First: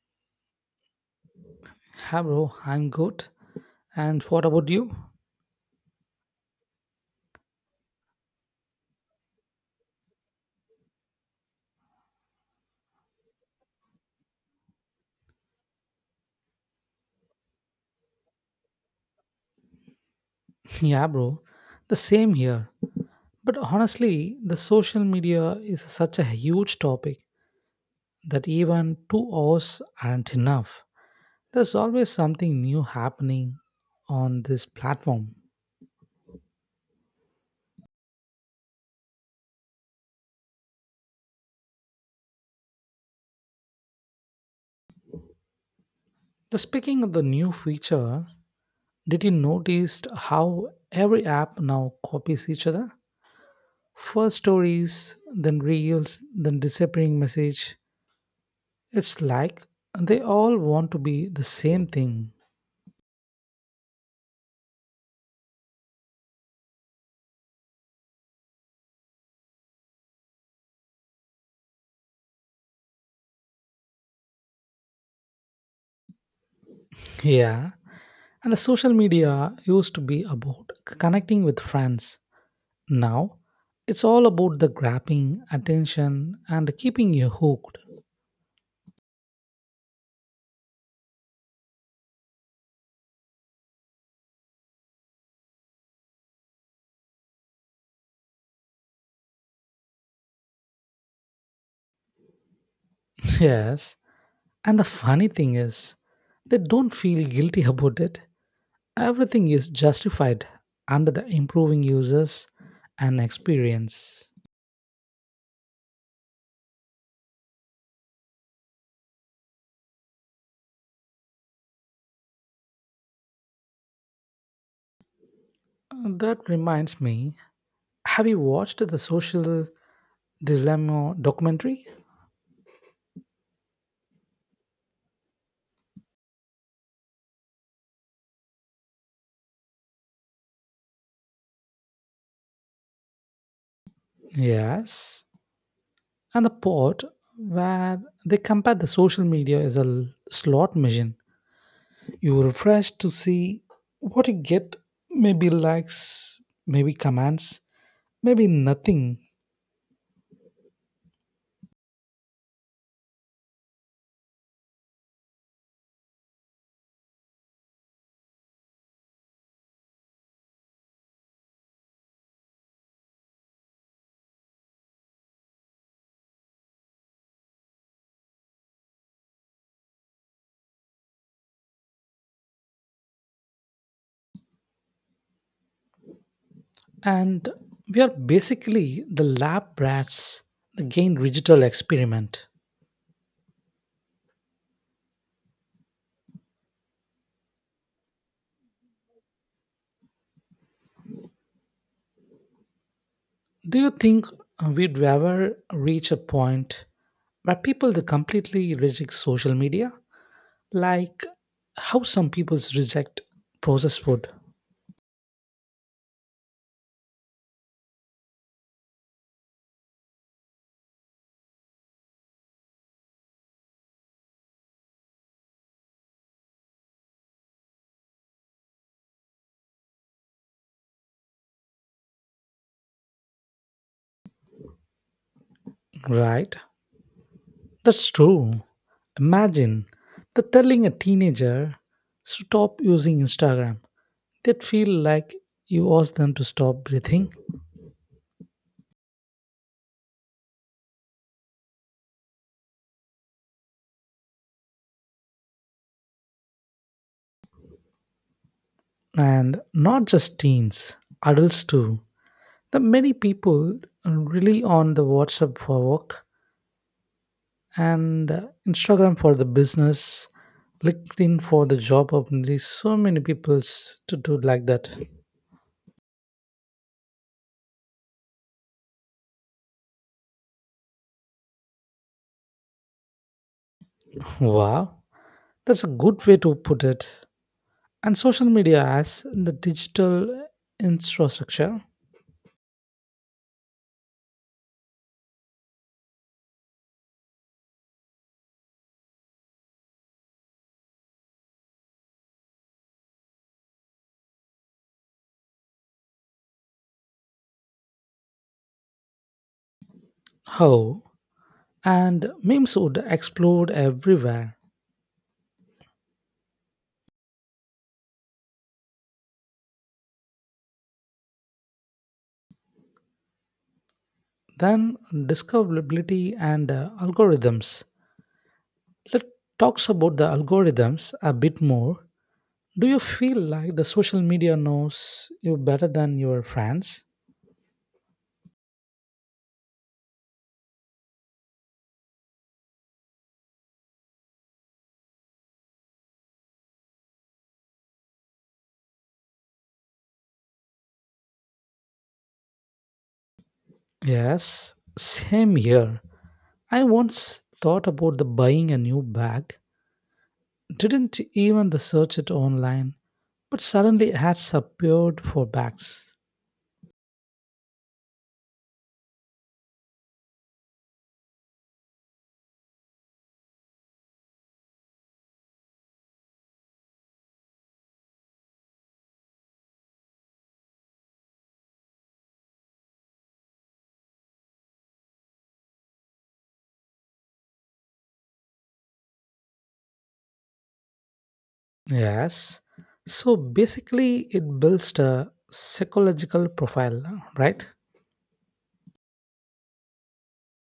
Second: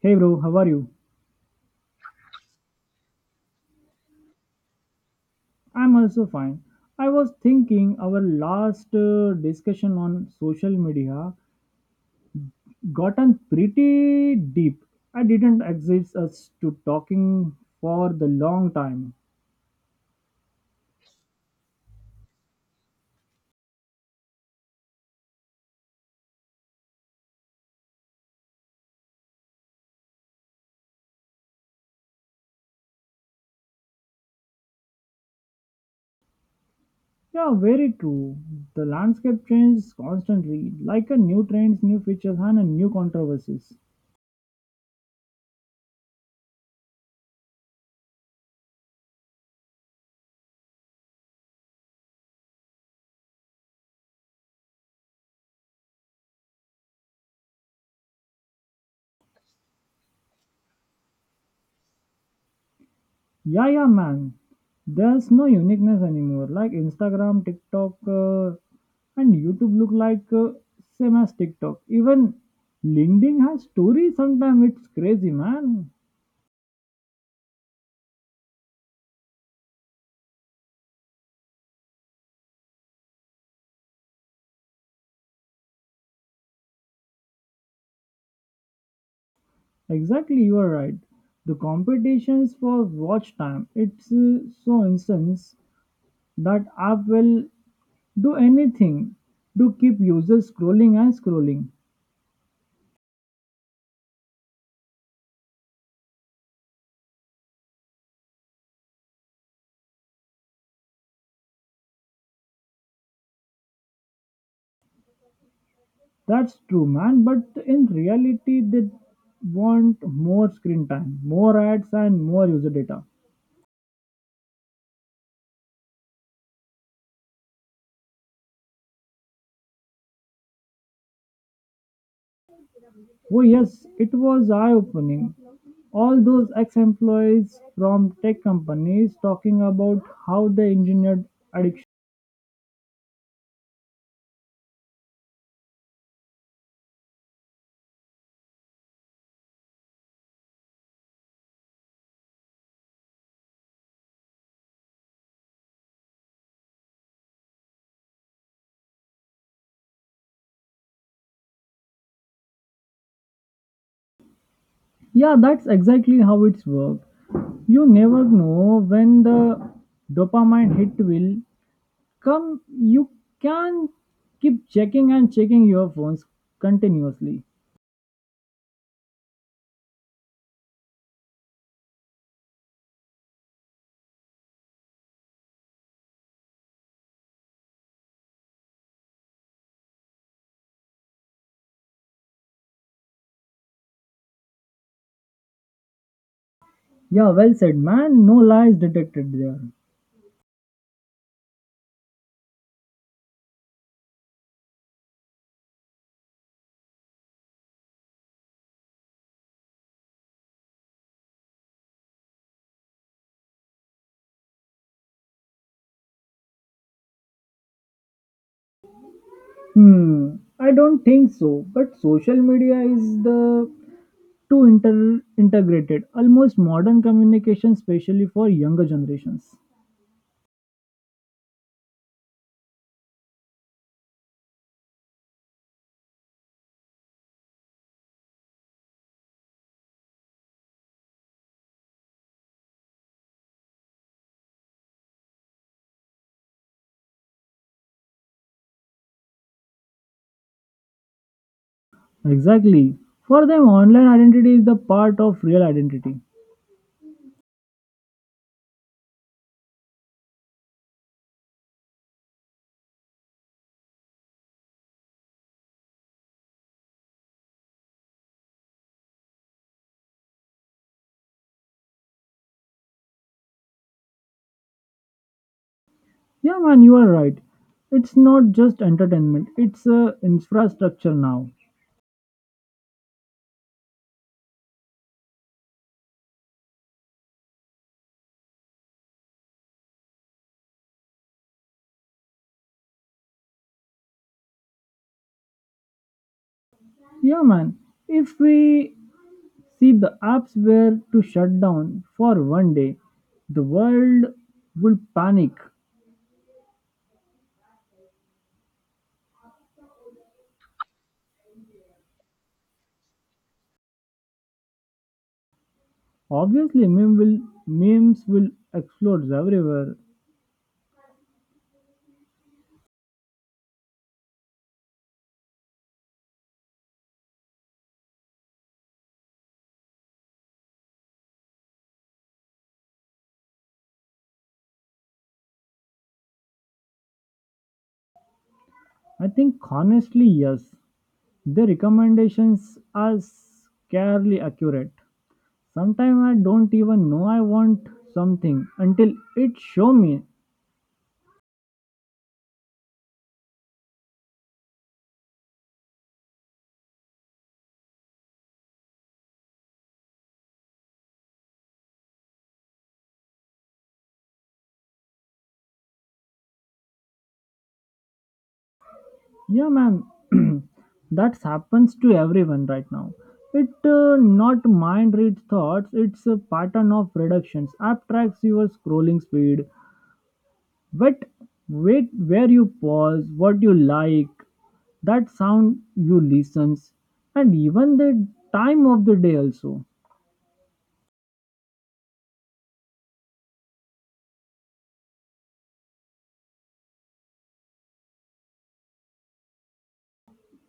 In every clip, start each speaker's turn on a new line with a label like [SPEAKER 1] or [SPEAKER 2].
[SPEAKER 1] Hey bro, how are you?
[SPEAKER 2] Yeah, bro, I'm good. And what about you?
[SPEAKER 1] I'm also fine. I was thinking our last discussion on social media gotten pretty deep. I didn't exist us to talking for the long time.
[SPEAKER 2] Yeah, bro, the same here. But honestly, the social media is such a huge topic that even 2 hours aren't enough. There's always something new happening on this platform.
[SPEAKER 1] Yeah, very true. The landscape changes constantly, like a new trends, new features, and a new controversies.
[SPEAKER 2] The speaking of the new feature, did you notice how every app now copies each other? First stories, then reels, then disappearing message. It's like they all want to be the same thing.
[SPEAKER 1] Yeah, yeah, man. There's no uniqueness anymore. Like Instagram, TikTok, and YouTube look like same as TikTok. Even LinkedIn has stories. Sometimes it's crazy, man.
[SPEAKER 2] Yeah. And the social media used to be about connecting with friends. Now, it's all about the grabbing attention and keeping you hooked.
[SPEAKER 1] Exactly, you are right. The competitions for watch time. It's so instance that app will do anything to keep users scrolling and scrolling.
[SPEAKER 2] Yes. And the funny thing is, they don't feel guilty about it. Everything is justified under the improving users and experience.
[SPEAKER 1] That's true, man. But in reality, they want more screen time, more ads, and more user data.
[SPEAKER 2] That reminds me, have you watched the social dilemma documentary?
[SPEAKER 1] Oh, yes, it was eye opening. All those ex employees from tech companies talking about how they engineered addiction.
[SPEAKER 2] Yes, and the part where they compare the social media is a slot machine. You refresh to see what you get, maybe likes, maybe comments, maybe nothing.
[SPEAKER 1] Yeah, that's exactly how it's worked. You never know when the dopamine hit will come. You can keep checking and checking your phones continuously.
[SPEAKER 2] And we are basically the lab rats, the gain digital experiment.
[SPEAKER 1] Yeah, well said, man. No lies detected there.
[SPEAKER 2] Do you think we'd ever reach a point where people they completely reject social media, like how some people reject processed food?
[SPEAKER 1] Hmm, I don't think so. But social media is the too integrated, almost modern communication, especially for younger generations.
[SPEAKER 2] Right? That's true. Imagine the telling a teenager stop using Instagram. They'd feel like you asked them to stop breathing.
[SPEAKER 1] Exactly. For them, online identity is the part of real identity.
[SPEAKER 2] And not just teens, adults too. The many people really on the WhatsApp for work and Instagram for the business, LinkedIn for the job opportunities. So many people's to do like that.
[SPEAKER 1] Yeah, man, you are right. It's not just entertainment; it's a infrastructure now.
[SPEAKER 2] Wow. That's a good way to put it. And social media as the digital infrastructure,
[SPEAKER 1] Yeah, man. If we See, the apps were to shut down for 1 day. The world would panic.
[SPEAKER 2] how and memes would explode everywhere.
[SPEAKER 1] Obviously, memes will explode everywhere.
[SPEAKER 2] Then discoverability and algorithms. Let's talk about the algorithms a bit more. Do you feel like the social media knows you better than your friends?
[SPEAKER 1] I think honestly, yes. The recommendations are scarcely accurate. Sometimes I don't even know I want something until it show me.
[SPEAKER 2] Yes, same here. I once thought about the buying a new bag. Didn't even the search it online but suddenly ads appeared for bags.
[SPEAKER 1] Yeah, man, that happens to everyone right now. It not mind read thoughts. It's a pattern of reductions. App tracks your scrolling speed. Wait, where you pause, what you like, that sound you listens, and even the time of the day also.
[SPEAKER 2] Yes. So basically, it builds a psychological profile, right?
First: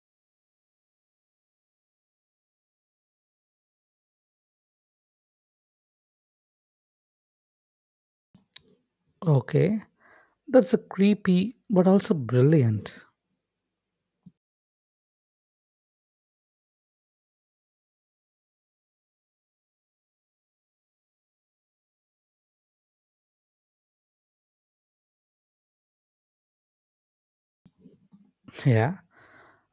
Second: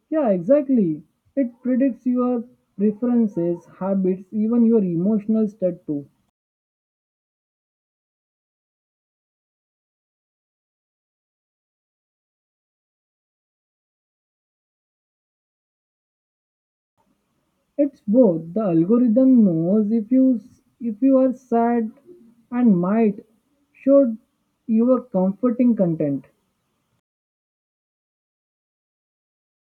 [SPEAKER 1] Yeah, exactly. It predicts your preferences, habits, even your emotional state too.
[SPEAKER 2] Okay. That's a creepy, but also brilliant.
[SPEAKER 1] It's both. The algorithm knows if you are sad and might show you a comforting content.
[SPEAKER 2] Yeah.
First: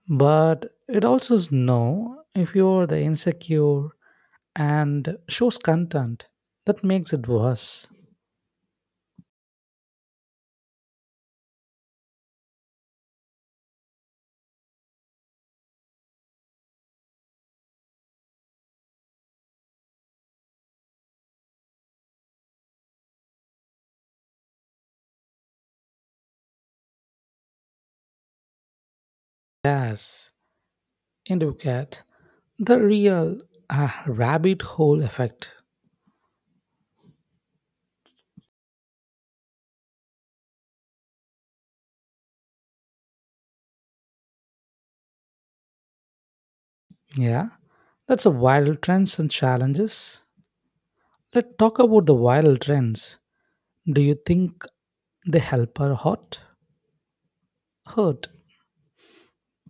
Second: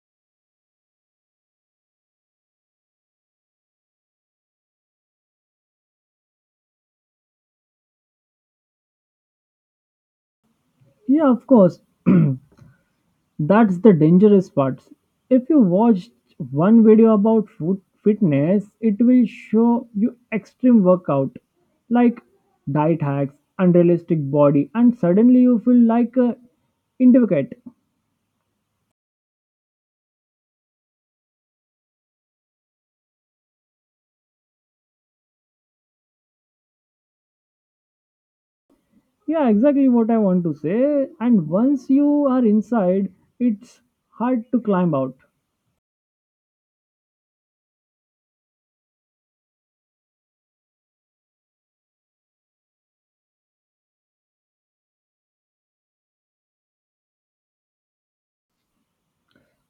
[SPEAKER 2] But it also is know if you're the insecure and shows content that makes it worse.
[SPEAKER 1] Yeah, of course. That's the dangerous part. If you watch one video about food fitness, it will show you extreme workout like diet hacks, unrealistic body, and suddenly you feel like a indicate.
[SPEAKER 2] Yes. And you get the real rabbit hole effect.
[SPEAKER 1] Yeah, exactly what I want to say. And once you are inside, it's hard to climb out.
[SPEAKER 2] Yeah. That's a viral trends and challenges. Let's talk about the viral trends. Do you think they help or hurt? Hurt.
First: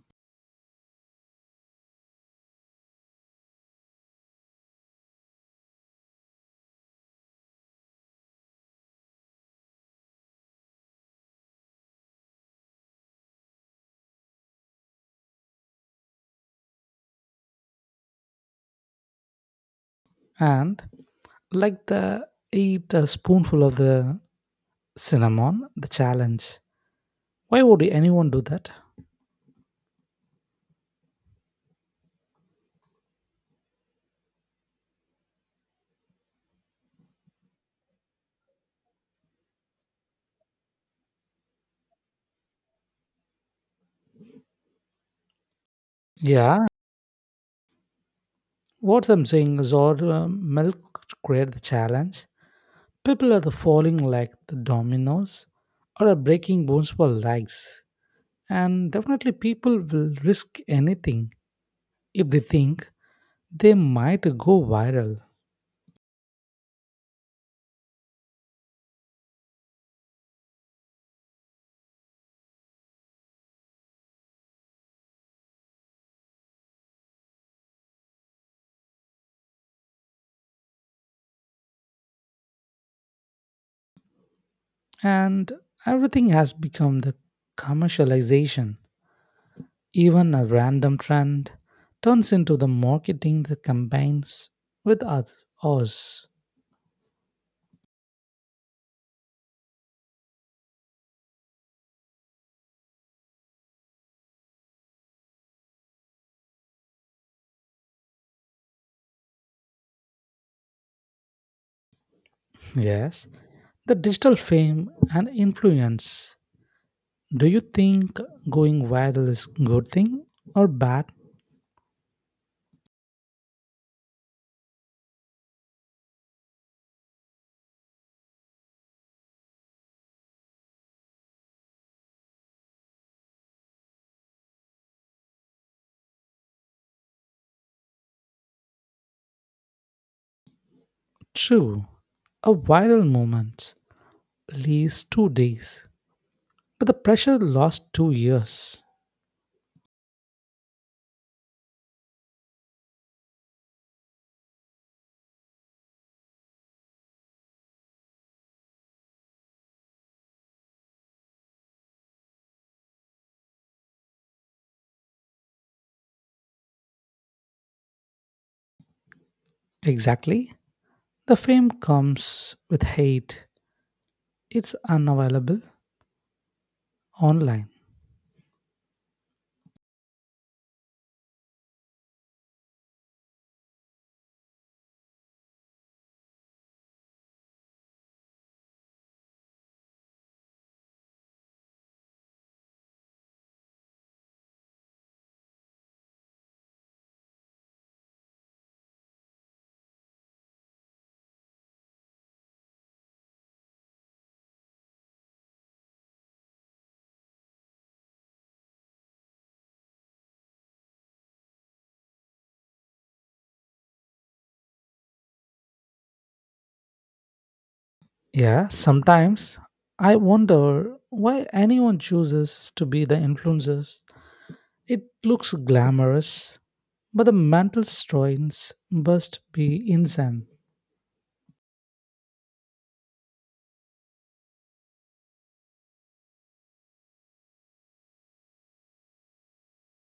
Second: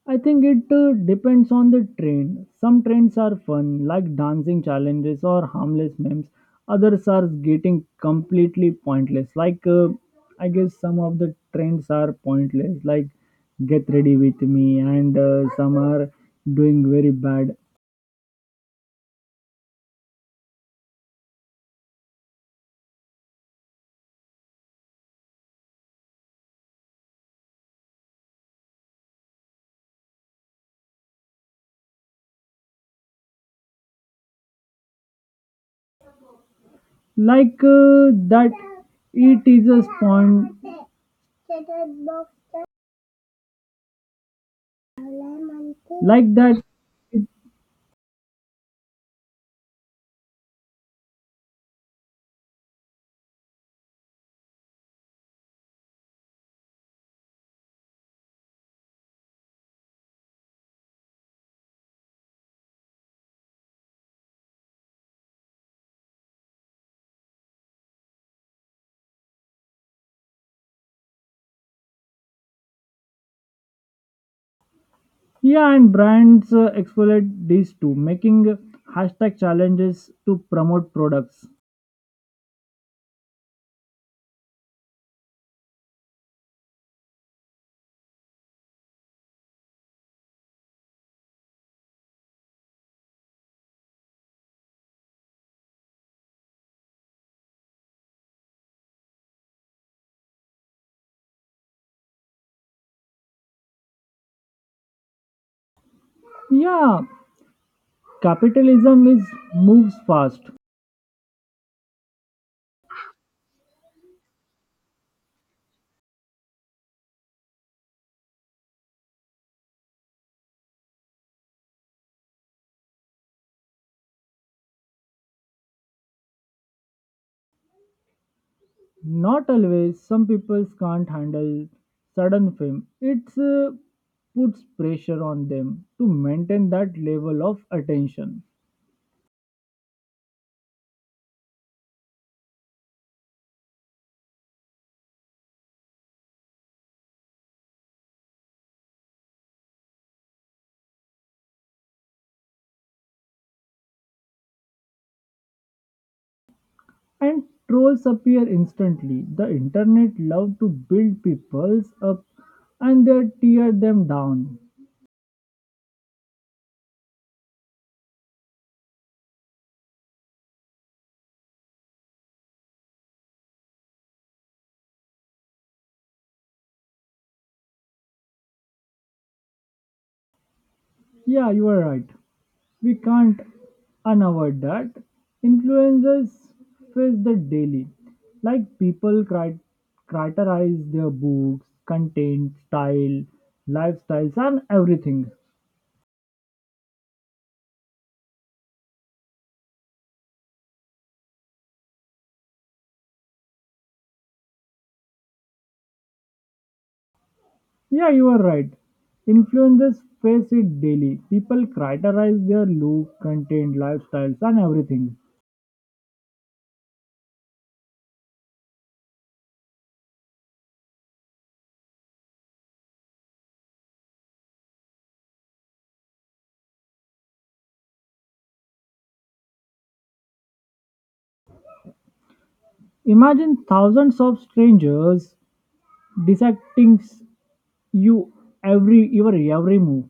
[SPEAKER 1] I think it depends on the train. Some trains are fun, like dancing challenges or harmless memes. Others are getting completely pointless. Like, I guess some of the trends are pointless, like get ready with me, and some are doing very bad.
[SPEAKER 2] And like the eat a spoonful of the cinnamon, the challenge. Why would anyone do that?
[SPEAKER 1] Like that, it is a spawn. Like that,
[SPEAKER 2] Yeah,
[SPEAKER 1] it
[SPEAKER 2] what I'm saying is, or milk create the challenge. People are the falling like the dominoes, or are breaking bones for likes. And definitely, people will risk anything if they think they might go viral.
[SPEAKER 1] Yeah, and brands exploit these too, making hashtag challenges to promote products.
[SPEAKER 2] And everything has become the commercialization. Even a random trend turns into the marketing that combines with us. Us.
[SPEAKER 1] Yeah, capitalism is moves fast.
[SPEAKER 2] Yes, the digital fame and influence. Do you think going viral is good thing or bad?
[SPEAKER 1] Not always. Some people can't handle sudden fame. It's puts pressure on them to maintain that level of attention.
[SPEAKER 2] True, a viral moment lasts 2 days, but the pressure lasts 2 years.
[SPEAKER 1] And trolls appear instantly. The internet love to build peoples up and they tear them down.
[SPEAKER 2] Exactly, the fame comes with hate. It's unavailable online.
[SPEAKER 1] Yeah, you are right. We can't unavoid that. Influencers face that daily. Like people criticize their books, content, style, lifestyles, and everything. Yeah, you are right. Influencers face it daily. People criticize their look, content, lifestyles, and everything.
[SPEAKER 2] Yeah, sometimes I wonder why anyone chooses to be the influencers. It looks glamorous, but the mental strains must be insane.
[SPEAKER 1] Imagine thousands of strangers dissecting you every your every move.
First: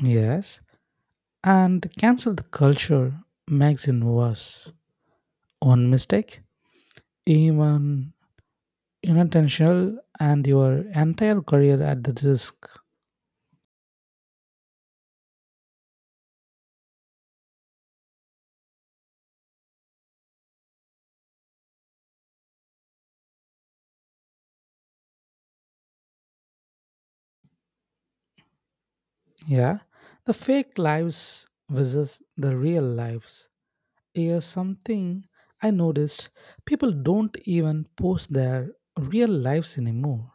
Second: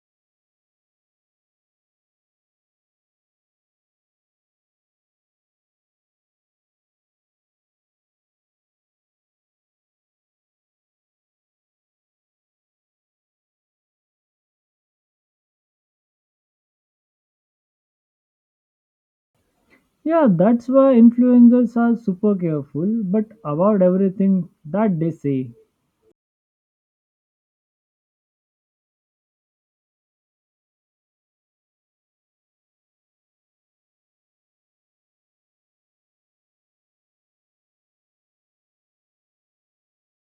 [SPEAKER 2] Yes, and cancel the culture makes it worse. One mistake, even unintentional, and your entire career at the risk.
[SPEAKER 1] Yeah, that's why influencers are super careful but about everything that they say.
[SPEAKER 2] Yeah, the fake lives versus the real lives. Here's something I noticed people don't even post their real lives anymore.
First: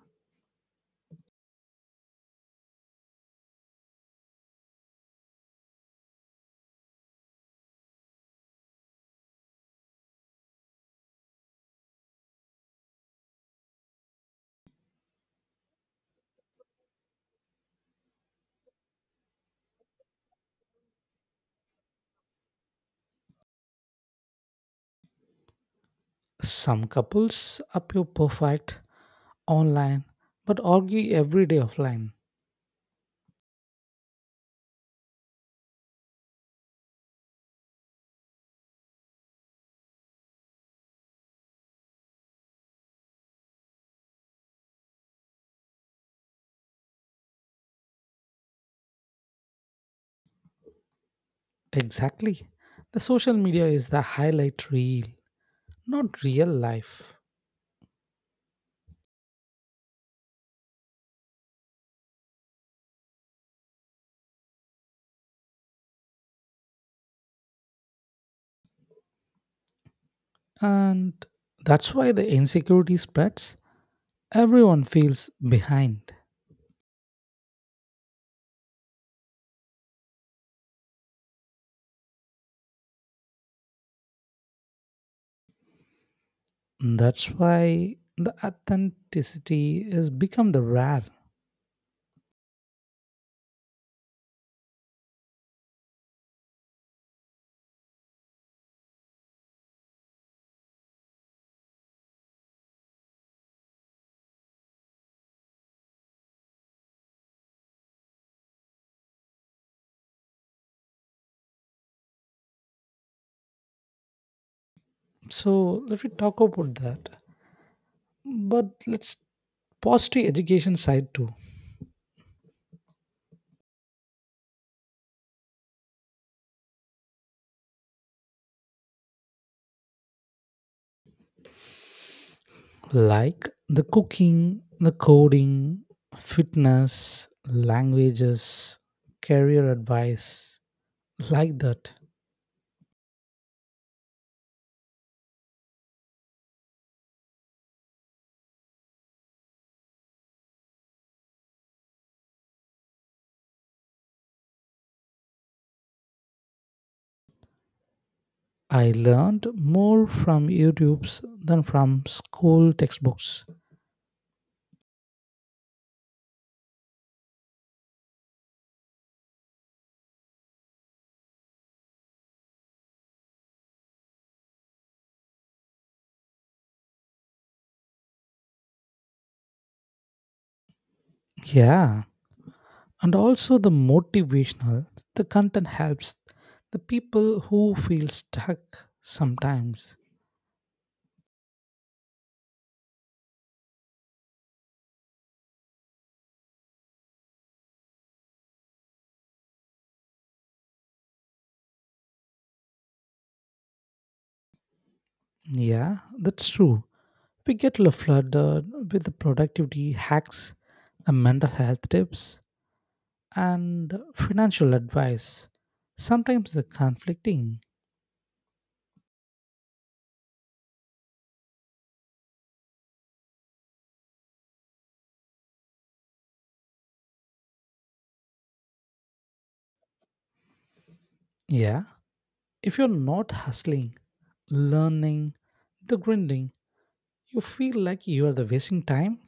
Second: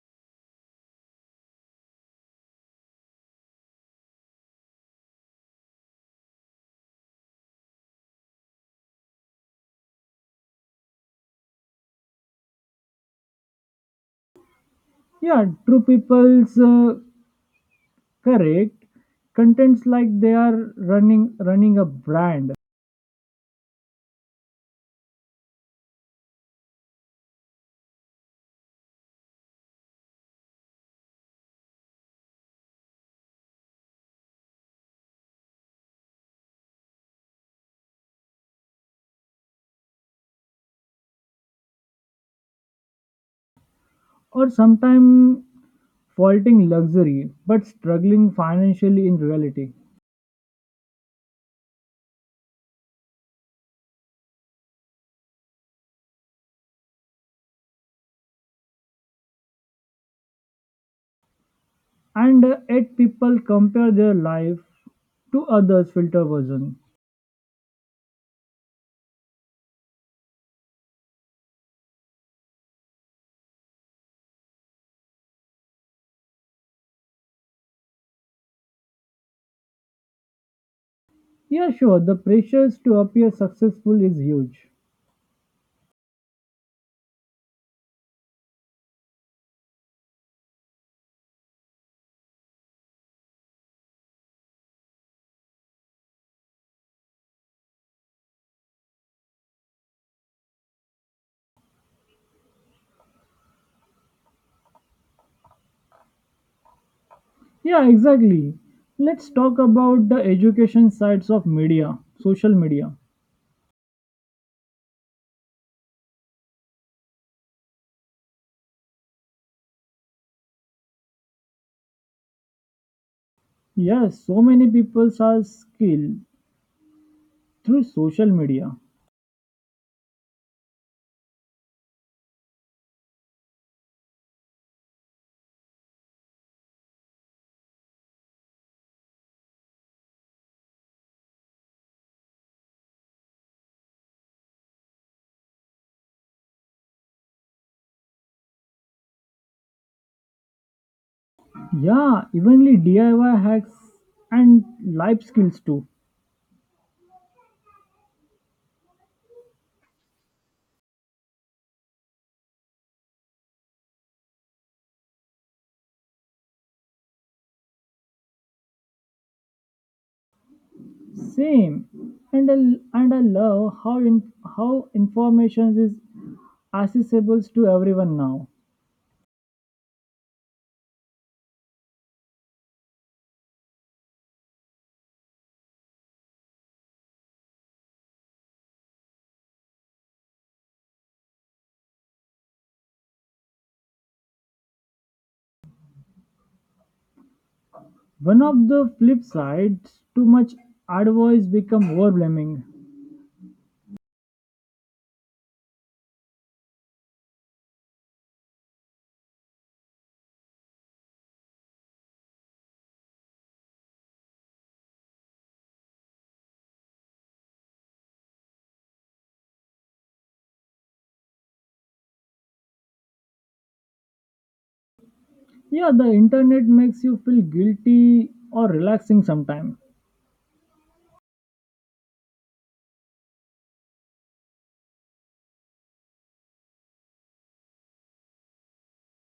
[SPEAKER 1] Yeah, true people's correct contents like they are running a brand
[SPEAKER 2] Some couples appear perfect online but argue every day offline.
[SPEAKER 1] or sometimes faulting luxury but struggling financially in reality.
[SPEAKER 2] Exactly. The social media is the highlight reel, not real life.
[SPEAKER 1] And yet people compare their life to others' filter version.
[SPEAKER 2] And that's why the insecurity spreads. Everyone feels behind.
[SPEAKER 1] Yeah, sure, the pressures to appear successful is huge.
[SPEAKER 2] That's why the authenticity has become the rare.
[SPEAKER 1] Yeah, exactly. Let's talk about the education sides of media, social media.
[SPEAKER 2] So let me talk about that, but let's positive education side too,
[SPEAKER 1] Yes, so many people are skilled through social media.
[SPEAKER 2] like the cooking, the coding, fitness, languages, career advice, like that.
[SPEAKER 1] Yeah, evenly DIY hacks and life skills too.
[SPEAKER 2] I learned more from YouTube's than from school textbooks.
[SPEAKER 1] Same, and I love how information is accessible to everyone now.
[SPEAKER 2] Yeah, and also the motivational the content helps the people who feel stuck sometimes.
[SPEAKER 1] One of the flip sides, too much advice become overwhelming.
[SPEAKER 2] Yeah, that's true. We get flooded with the productivity hacks, the mental health tips, and financial advice. Sometimes the conflicting.
[SPEAKER 1] Yeah, the internet makes you feel guilty or relaxing sometimes.
[SPEAKER 2] Yeah. If you're not hustling, learning, the grinding, you feel like you are the wasting time.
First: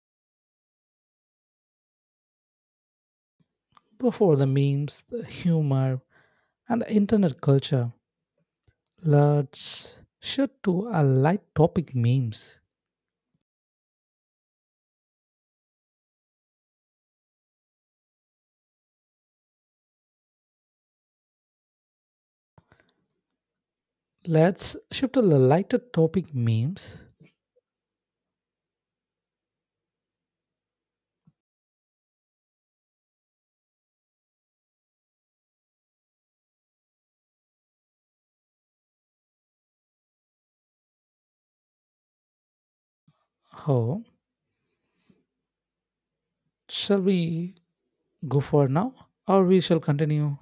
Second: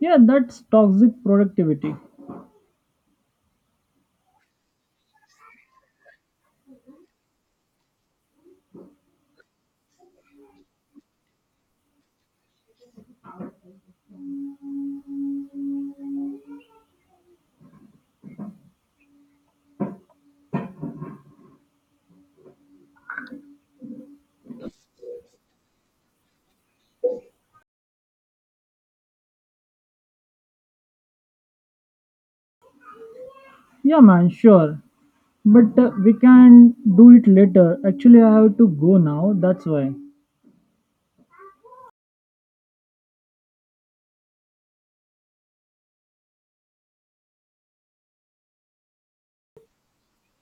[SPEAKER 1] Yeah, that's toxic productivity.
[SPEAKER 2] Go for the memes, the humor, and the internet culture. Let's shift to a light topic memes. Let's shift to the lighter topic memes.
[SPEAKER 1] Yeah, man, sure. But we can do it later. Actually, I have to go now. That's why.
[SPEAKER 2] Oh, shall we go for now or we shall continue?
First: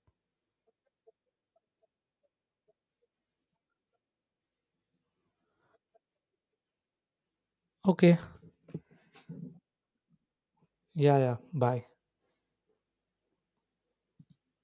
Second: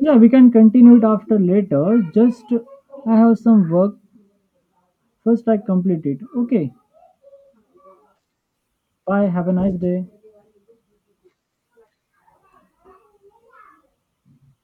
[SPEAKER 1] Yeah, we can continue it after later. Just I have some work. First, I complete it. Okay.
[SPEAKER 2] Okay.
[SPEAKER 1] Bye. Have a nice day.
[SPEAKER 2] Yeah, yeah, bye.